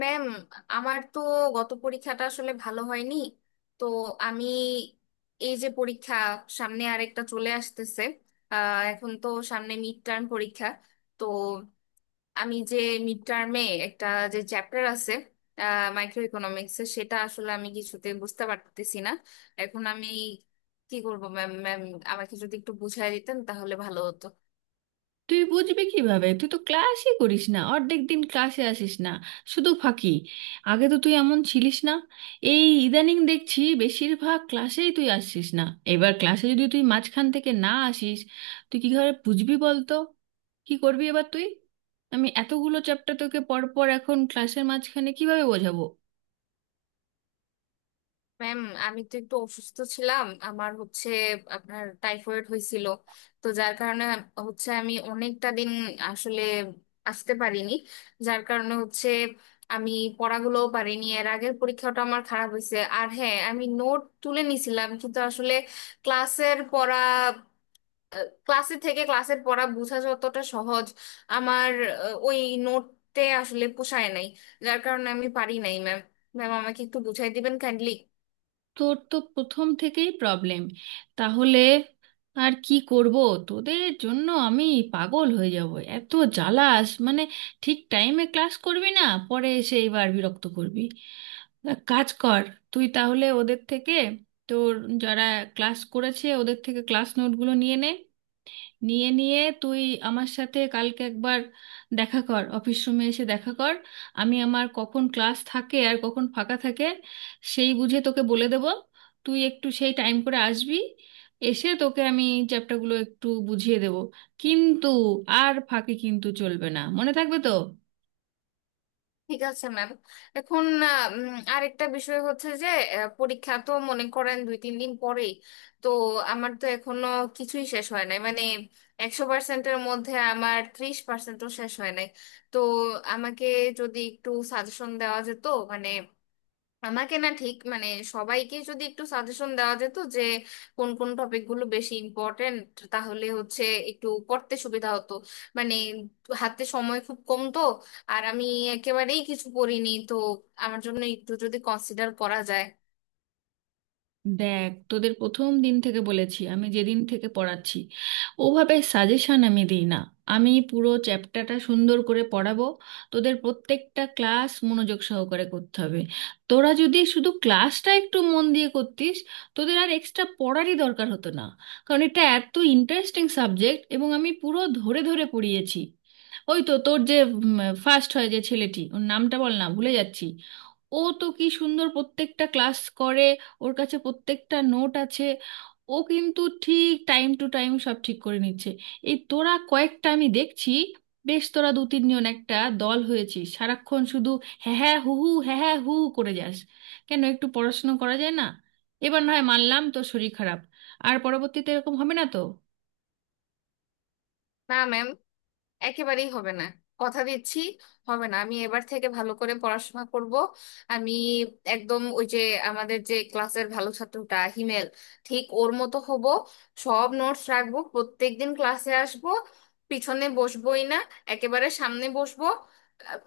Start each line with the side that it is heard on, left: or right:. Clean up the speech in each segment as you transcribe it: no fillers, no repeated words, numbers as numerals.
left: Ma'am, আমার তো গত পরীক্ষাটা আসলে ভালো হয়নি। তো আমি, এই যে পরীক্ষা সামনে আরেকটা চলে আসতেছে, এখন তো সামনে মিড টার্ম পরীক্ষা। তো আমি যে মিড টার্মে একটা যে চ্যাপ্টার আছে মাইক্রো ইকোনমিক্সের, সেটা আসলে আমি কিছুতে বুঝতে পারতেছি না। এখন আমি কি করব? ম্যাম ম্যাম আমাকে যদি একটু বুঝাই দিতেন তাহলে ভালো হতো।
right: তুই বুঝবি কিভাবে? তুই তো ক্লাসই করিস না, অর্ধেক দিন ক্লাসে আসিস না, শুধু ফাঁকি। আগে তো তুই এমন ছিলিস না, এই ইদানিং দেখছি বেশিরভাগ ক্লাসেই তুই আসছিস না। এবার ক্লাসে যদি তুই মাঝখান থেকে না আসিস, তুই কি করে বুঝবি বলতো? কি করবি এবার তুই? আমি এতগুলো চ্যাপ্টার তোকে পরপর এখন ক্লাসের মাঝখানে কিভাবে বোঝাবো?
left: ম্যাম, আমি তো একটু অসুস্থ ছিলাম, আমার হচ্ছে আপনার টাইফয়েড হয়েছিল, তো যার কারণে হচ্ছে আমি অনেকটা দিন আসলে আসতে পারিনি, যার কারণে হচ্ছে আমি পড়াগুলোও পারিনি। এর আগের পরীক্ষাটা আমার খারাপ হয়েছে। আর হ্যাঁ, আমি নোট তুলে নিছিলাম কিন্তু আসলে ক্লাসের পড়া, ক্লাসে থেকে ক্লাসের পড়া বোঝা যতটা সহজ, আমার ওই নোটতে আসলে পোষায় নাই, যার কারণে আমি পারি নাই ম্যাম। ম্যাম, আমাকে একটু বুঝাই দিবেন কাইন্ডলি।
right: তোর তো প্রথম থেকেই প্রবলেম, তাহলে আর কি করব? তোদের জন্য আমি পাগল হয়ে যাব। এত জ্বালাস মানে! ঠিক টাইমে ক্লাস করবি না, পরে এসে এবার বিরক্ত করবি। এক কাজ কর, তুই তাহলে ওদের থেকে, তোর যারা ক্লাস করেছে ওদের থেকে ক্লাস নোটগুলো নিয়ে নে। নিয়ে নিয়ে তুই আমার সাথে কালকে একবার দেখা কর, অফিস রুমে এসে দেখা কর। আমি আমার কখন ক্লাস থাকে আর কখন ফাঁকা থাকে সেই বুঝে তোকে বলে দেব। তুই একটু সেই টাইম করে আসবি, এসে তোকে আমি চ্যাপ্টারগুলো একটু বুঝিয়ে দেব। কিন্তু আর ফাঁকি কিন্তু চলবে না, মনে থাকবে তো?
left: ঠিক আছে ম্যাম। এখন আরেকটা বিষয় হচ্ছে যে, পরীক্ষা তো মনে করেন দুই তিন দিন পরেই। তো আমার তো এখনো কিছুই শেষ হয় নাই, মানে 100 পার্সেন্টের মধ্যে আমার 30 পার্সেন্টও শেষ হয় নাই। তো আমাকে যদি একটু সাজেশন দেওয়া যেত, মানে আমাকে না ঠিক, মানে সবাইকে যদি একটু সাজেশন দেওয়া যেত যে কোন কোন টপিকগুলো বেশি ইম্পর্টেন্ট, তাহলে হচ্ছে একটু পড়তে সুবিধা হতো। মানে হাতে সময় খুব কম তো, আর আমি একেবারেই কিছু পড়িনি তো। আমার জন্য একটু যদি কনসিডার করা যায়।
right: দেখ, তোদের প্রথম দিন থেকে বলেছি, আমি যেদিন থেকে পড়াচ্ছি ওভাবে সাজেশন আমি দিই না। আমি পুরো চ্যাপ্টারটা সুন্দর করে পড়াবো, তোদের প্রত্যেকটা ক্লাস মনোযোগ সহকারে করতে হবে। তোরা যদি শুধু ক্লাসটা একটু মন দিয়ে করতিস, তোদের আর এক্সট্রা পড়ারই দরকার হতো না। কারণ এটা এত ইন্টারেস্টিং সাবজেক্ট, এবং আমি পুরো ধরে ধরে পড়িয়েছি। ওই তো তোর যে ফার্স্ট হয় যে ছেলেটি, ওর নামটা বল না, ভুলে যাচ্ছি। ও তো কি সুন্দর প্রত্যেকটা ক্লাস করে, ওর কাছে প্রত্যেকটা নোট আছে। ও কিন্তু ঠিক টাইম টু টাইম সব ঠিক করে নিচ্ছে। এই তোরা কয়েকটা আমি দেখছি, বেশ তোরা দু তিনজন একটা দল হয়েছিস, সারাক্ষণ শুধু হ্যাঁ হ্যাঁ হু হু হ্যাঁ হ্যাঁ হু হু করে যাস। কেন একটু পড়াশোনা করা যায় না? এবার না হয় মানলাম তোর শরীর খারাপ, আর পরবর্তীতে এরকম হবে না তো?
left: না ম্যাম, একেবারেই হবে না, কথা দিচ্ছি, হবে না। আমি এবার থেকে ভালো করে পড়াশোনা করব। আমি একদম ওই যে আমাদের যে ক্লাসের ভালো ছাত্রটা হিমেল, ঠিক ওর মতো হব। সব নোটস রাখবো, প্রত্যেকদিন ক্লাসে আসব, পিছনে বসবোই না, একেবারে সামনে বসবো। আহ,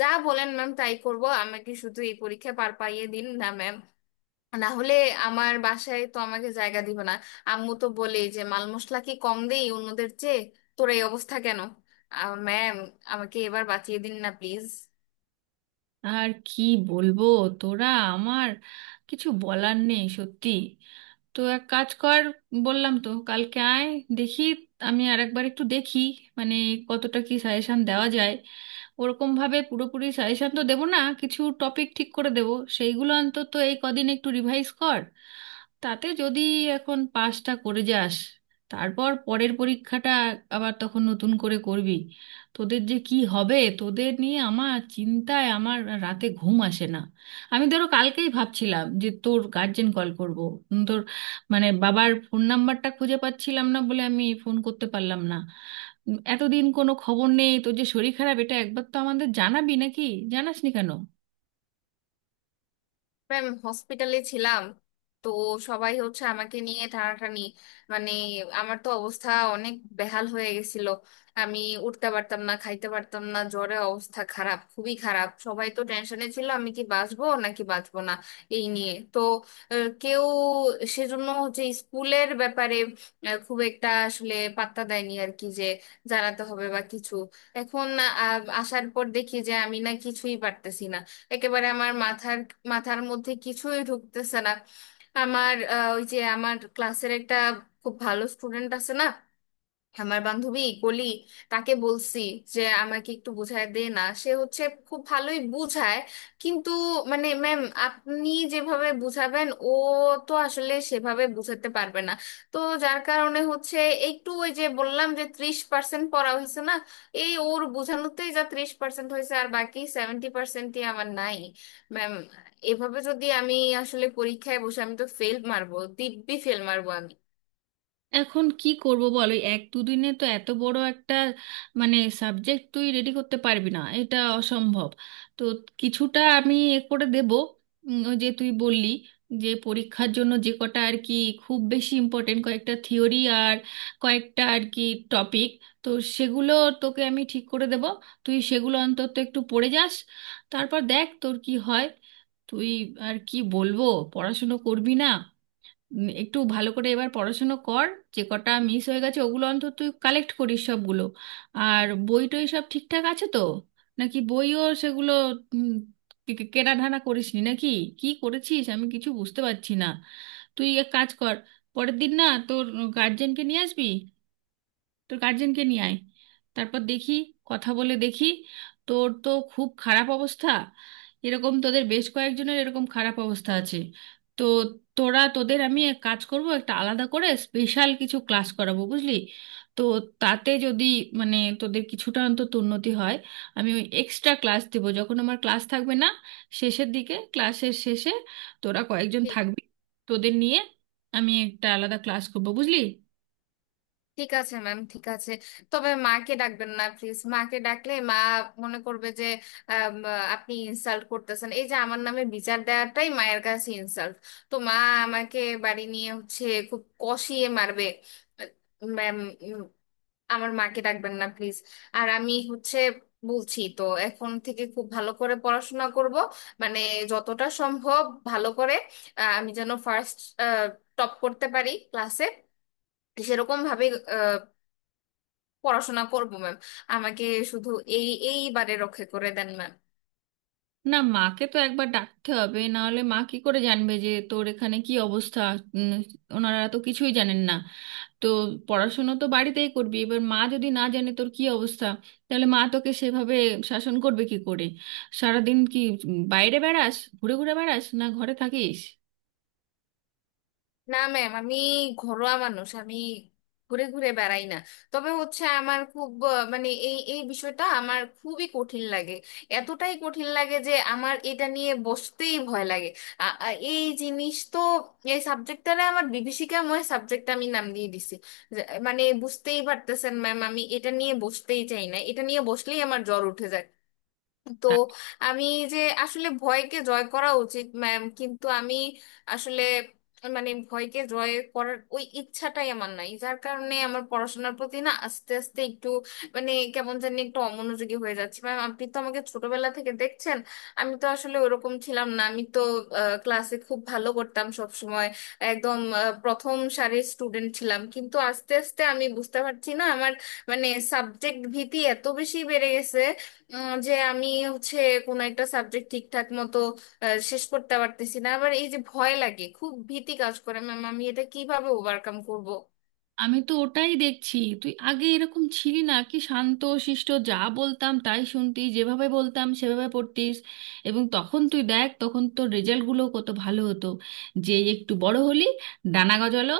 left: যা বলেন ম্যাম তাই করব, আমাকে শুধু এই পরীক্ষা পার পাইয়ে দিন না ম্যাম। না হলে আমার বাসায় তো আমাকে জায়গা দিবে না। আম্মু তো বলেই যে, মাল মশলা কি কম দেই অন্যদের চেয়ে, তোর এই অবস্থা কেন? ম্যাম, আমাকে এবার বাঁচিয়ে দিন না প্লিজ।
right: আর কি বলবো তোরা, আমার কিছু বলার নেই সত্যি। তো এক কাজ কর, বললাম তো কালকে আয়। দেখি, আমি আর একবার একটু দেখি মানে কতটা কি সাজেশন দেওয়া যায়। ওরকম ভাবে পুরোপুরি সাজেশন তো দেবো না, কিছু টপিক ঠিক করে দেবো। সেইগুলো অন্তত এই কদিন একটু রিভাইজ কর। তাতে যদি এখন পাসটা করে যাস, তারপর পরের পরীক্ষাটা আবার তখন নতুন করে করবি। তোদের যে কি হবে, তোদের নিয়ে আমার চিন্তায় আমার রাতে ঘুম আসে না। আমি ধরো কালকেই ভাবছিলাম যে তোর গার্জেন কল করব। তোর মানে বাবার ফোন নাম্বারটা খুঁজে পাচ্ছিলাম না বলে আমি ফোন করতে পারলাম না। এতদিন কোনো খবর নেই, তোর যে শরীর খারাপ এটা একবার তো আমাদের জানাবি নাকি? জানাসনি কেন?
left: আমি হসপিটালে ছিলাম, তো সবাই হচ্ছে আমাকে নিয়ে টানাটানি, মানে আমার তো অবস্থা অনেক বেহাল হয়ে গেছিল। আমি উঠতে পারতাম না, খাইতে পারতাম না, জ্বরে অবস্থা খারাপ, খুবই খারাপ। সবাই তো টেনশনে ছিল আমি কি বাঁচবো নাকি বাঁচবো না, এই নিয়ে তো কেউ, সেজন্য হচ্ছে স্কুলের ব্যাপারে খুব একটা আসলে পাত্তা দেয়নি আর কি, যে জানাতে হবে বা কিছু। এখন আসার পর দেখি যে আমি না কিছুই পারতেছি না, একেবারে আমার মাথার মাথার মধ্যে কিছুই ঢুকতেছে না। আমার ওই যে আমার ক্লাসের একটা খুব ভালো স্টুডেন্ট আছে না, আমার বান্ধবী কলি, তাকে বলছি যে আমাকে একটু বুঝায় দে না। সে হচ্ছে খুব ভালোই বুঝায় কিন্তু, মানে ম্যাম, আপনি যেভাবে বুঝাবেন ও তো আসলে সেভাবে বুঝাতে পারবে না। তো যার কারণে হচ্ছে, একটু ওই যে বললাম যে 30 পার্সেন্ট পড়া হয়েছে না, এই ওর বোঝানোতেই যা 30 পার্সেন্ট হয়েছে, আর বাকি 70 পার্সেন্টই আমার নাই ম্যাম। এভাবে যদি আমি আসলে পরীক্ষায় বসে, আমি তো ফেল মারবো, দিব্যি ফেল মারবো আমি।
right: এখন কি করব বলো, এই এক দুদিনে তো এত বড় একটা মানে সাবজেক্ট তুই রেডি করতে পারবি না, এটা অসম্ভব। তো কিছুটা আমি এ করে দেব। ওই যে তুই বললি যে পরীক্ষার জন্য যে কটা আর কি খুব বেশি ইম্পর্টেন্ট কয়েকটা থিওরি আর কয়েকটা আর কি টপিক, তো সেগুলো তোকে আমি ঠিক করে দেব। তুই সেগুলো অন্তত একটু পড়ে যাস, তারপর দেখ তোর কি হয়। তুই আর কি বলবো, পড়াশুনো করবি না? একটু ভালো করে এবার পড়াশুনো কর। যে কটা মিস হয়ে গেছে, ওগুলো অন্তত তুই কালেক্ট করিস সবগুলো। আর বই টই সব ঠিকঠাক আছে তো? নাকি বইও সেগুলো উম, কে- কে- কেনাঢানা করিসনি নাকি? কি করেছিস আমি কিছু বুঝতে পারছি না। তুই এক কাজ কর, পরের দিন না তোর গার্জেনকে নিয়ে আসবি। তোর গার্জেনকে নিয়ে আয়, তারপর দেখি, কথা বলে দেখি। তোর তো খুব খারাপ অবস্থা, এরকম তোদের বেশ কয়েকজনের এরকম খারাপ অবস্থা আছে। তো তোরা, তোদের আমি এক কাজ করব, একটা আলাদা করে স্পেশাল কিছু ক্লাস করাবো, বুঝলি? তো তাতে যদি মানে তোদের কিছুটা অন্তত উন্নতি হয়। আমি ওই এক্সট্রা ক্লাস দেব যখন আমার ক্লাস থাকবে না, শেষের দিকে, ক্লাসের শেষে তোরা কয়েকজন থাকবি, তোদের নিয়ে আমি একটা আলাদা ক্লাস করবো, বুঝলি?
left: ঠিক আছে ম্যাম, ঠিক আছে। তবে মাকে ডাকবেন না প্লিজ। মাকে ডাকলে মা মনে করবে যে, আম, আপনি ইনসাল্ট করতেছেন। এই যে আমার নামে বিচার দেওয়াটাই মায়ের কাছে ইনসাল্ট। তো মা আমাকে বাড়ি নিয়ে হচ্ছে খুব কষিয়ে মারবে। ম্যাম, আমার মাকে ডাকবেন না প্লিজ। আর আমি হচ্ছে বলছি তো, এখন থেকে খুব ভালো করে পড়াশোনা করব, মানে যতটা সম্ভব ভালো করে। আমি যেন ফার্স্ট টপ করতে পারি ক্লাসে, সেরকম ভাবে পড়াশোনা করব ম্যাম। আমাকে শুধু এই এইবারে রক্ষা করে দেন ম্যাম।
right: না, মাকে তো একবার ডাকতে হবে, না হলে মা কি করে জানবে যে তোর এখানে কি অবস্থা? উম, ওনারা তো কিছুই জানেন না। তো পড়াশুনো তো বাড়িতেই করবি, এবার মা যদি না জানে তোর কি অবস্থা, তাহলে মা তোকে সেভাবে শাসন করবে কি করে? সারাদিন কি বাইরে বেড়াস, ঘুরে ঘুরে বেড়াস, না ঘরে থাকিস?
left: না ম্যাম, আমি ঘরোয়া মানুষ, আমি ঘুরে ঘুরে বেড়াই না। তবে হচ্ছে আমার খুব মানে এই এই বিষয়টা আমার খুবই কঠিন লাগে, এতটাই কঠিন লাগে যে আমার এটা নিয়ে বসতেই ভয় লাগে। এই জিনিস তো, এই সাবজেক্টটারে আমার বিভীষিকাময় সাবজেক্ট আমি নাম দিয়ে দিছি। মানে বুঝতেই পারতেছেন ম্যাম, আমি এটা নিয়ে বসতেই চাই না, এটা নিয়ে বসলেই আমার জ্বর উঠে যায়। তো আমি যে আসলে ভয়কে জয় করা উচিত ম্যাম, কিন্তু আমি আসলে, মানে ভয়কে জয় করার ওই ইচ্ছাটাই আমার নাই, যার কারণে আমার পড়াশোনার প্রতি না আস্তে আস্তে একটু, মানে কেমন জানি একটু অমনোযোগী হয়ে যাচ্ছে ম্যাম। আপনি তো আমাকে ছোটবেলা থেকে দেখছেন, আমি তো আসলে ওরকম ছিলাম না। আমি তো ক্লাসে খুব ভালো করতাম সব সময়, একদম প্রথম সারির স্টুডেন্ট ছিলাম, কিন্তু আস্তে আস্তে আমি বুঝতে পারছি না আমার, মানে সাবজেক্ট ভীতি এত বেশি বেড়ে গেছে যে আমি হচ্ছে কোনো একটা সাবজেক্ট ঠিকঠাক মতো শেষ করতে পারতেছি না। আবার এই যে ভয় লাগে, খুব ভীতি কাজ করে ম্যাম, আমি এটা কিভাবে ওভারকাম করব?
right: আমি তো ওটাই দেখছি, তুই আগে এরকম ছিলি না, কি শান্ত শিষ্ট, যা বলতাম তাই শুনতি, যেভাবে বলতাম সেভাবে পড়তিস। এবং তখন তুই দেখ তখন তোর রেজাল্টগুলো কত ভালো হতো। যে একটু বড় হলি, ডানা গজালো,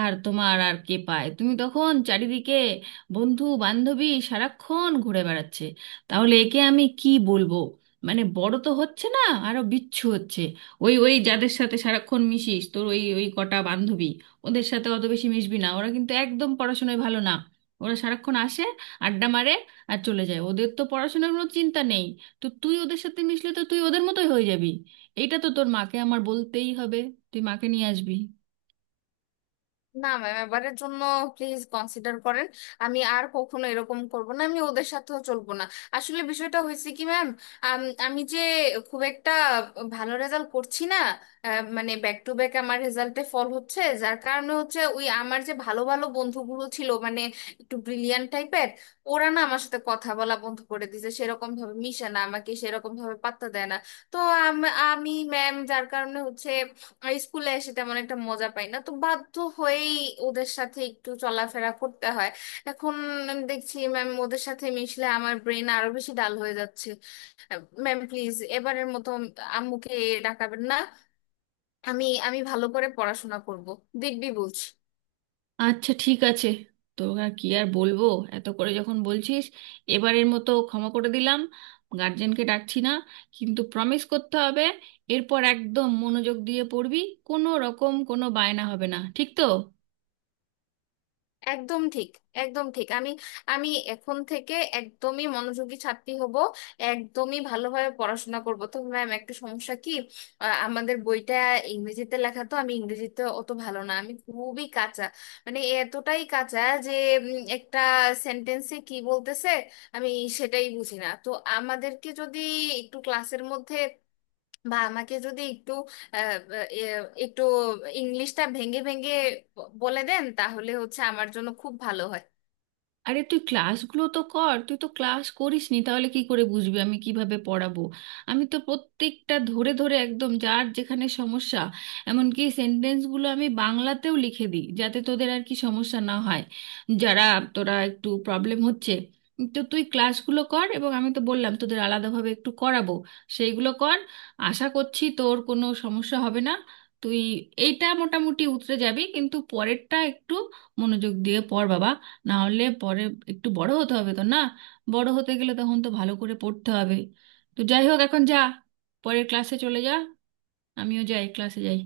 right: আর তোমার আর কে পায়, তুমি তখন চারিদিকে বন্ধু বান্ধবী সারাক্ষণ ঘুরে বেড়াচ্ছে। তাহলে একে আমি কি বলবো? মানে বড় তো হচ্ছে না, আরো বিচ্ছু হচ্ছে। ওই ওই যাদের সাথে সারাক্ষণ মিশিস, তোর ওই ওই কটা বান্ধবী, ওদের সাথে অত বেশি মিশবি না, ওরা কিন্তু একদম পড়াশোনায় ভালো না। ওরা সারাক্ষণ আসে, আড্ডা মারে আর চলে যায়, ওদের তো পড়াশোনার কোনো চিন্তা নেই। তো তুই ওদের সাথে মিশলে তো তুই ওদের মতোই হয়ে যাবি। এইটা তো তোর মাকে আমার বলতেই হবে, তুই মাকে নিয়ে আসবি।
left: না ম্যাম, এবারের জন্য প্লিজ কনসিডার করেন, আমি আর কখনো এরকম করব না, আমি ওদের সাথেও চলবো না। আসলে বিষয়টা হয়েছে কি ম্যাম, আমি যে খুব একটা ভালো রেজাল্ট করছি না, মানে ব্যাক টু ব্যাক আমার রেজাল্টে ফল হচ্ছে, যার কারণে হচ্ছে ওই আমার যে ভালো ভালো বন্ধুগুলো ছিল, মানে একটু ব্রিলিয়ান্ট টাইপের, ওরা না আমার সাথে কথা বলা বন্ধ করে দিয়েছে, সেরকম ভাবে মিশে না, আমাকে সেরকম ভাবে পাত্তা দেয় না। তো আমি ম্যাম যার কারণে হচ্ছে আর স্কুলে এসে তেমন একটা মজা পাই না, তো বাধ্য হয়েই ওদের সাথে একটু চলাফেরা করতে হয়। এখন আমি দেখছি ম্যাম, ওদের সাথে মিশলে আমার ব্রেন আরো বেশি ডাল হয়ে যাচ্ছে। ম্যাম প্লিজ, এবারের মতো আম্মুকে ডাকাবেন না। আমি আমি ভালো করে পড়াশোনা করব, দেখবি বলছি।
right: আচ্ছা, ঠিক আছে। তোর আর কি আর বলবো, এত করে যখন বলছিস, এবারের মতো ক্ষমা করে দিলাম, গার্জেনকে ডাকছি না। কিন্তু প্রমিস করতে হবে, এরপর একদম মনোযোগ দিয়ে পড়বি, কোনো রকম কোনো বায়না হবে না, ঠিক তো?
left: একদম ঠিক, একদম ঠিক। আমি আমি এখন থেকে একদমই মনোযোগী ছাত্রী হব, একদমই ভালোভাবে পড়াশোনা করব। তো ম্যাম, একটা সমস্যা কি, আমাদের বইটা ইংরেজিতে লেখা তো, আমি ইংরেজিতে অত ভালো না, আমি খুবই কাঁচা, মানে এতটাই কাঁচা যে একটা সেন্টেন্সে কি বলতেছে আমি সেটাই বুঝি না। তো আমাদেরকে যদি একটু ক্লাসের মধ্যে, বা আমাকে যদি একটু আহ, এ, একটু ইংলিশটা ভেঙে ভেঙে বলে দেন তাহলে হচ্ছে আমার জন্য খুব ভালো হয়।
right: আরে তুই ক্লাসগুলো তো কর, তুই তো ক্লাস করিস নি, তাহলে কি করে বুঝবি আমি কিভাবে পড়াবো? আমি তো প্রত্যেকটা ধরে ধরে একদম যার যেখানে সমস্যা, এমনকি সেন্টেন্সগুলো আমি বাংলাতেও লিখে দিই যাতে তোদের আর কি সমস্যা না হয়, যারা তোরা একটু প্রবলেম হচ্ছে। তো তুই ক্লাসগুলো কর, এবং আমি তো বললাম তোদের আলাদাভাবে একটু করাবো, সেইগুলো কর। আশা করছি তোর কোনো সমস্যা হবে না, তুই এইটা মোটামুটি উতরে যাবি। কিন্তু পরেরটা একটু মনোযোগ দিয়ে পড় বাবা, না হলে পরে একটু বড় হতে হবে তো না? বড় হতে গেলে তখন তো ভালো করে পড়তে হবে। তো যাই হোক, এখন যা, পরের ক্লাসে চলে যা, আমিও যাই, ক্লাসে যাই।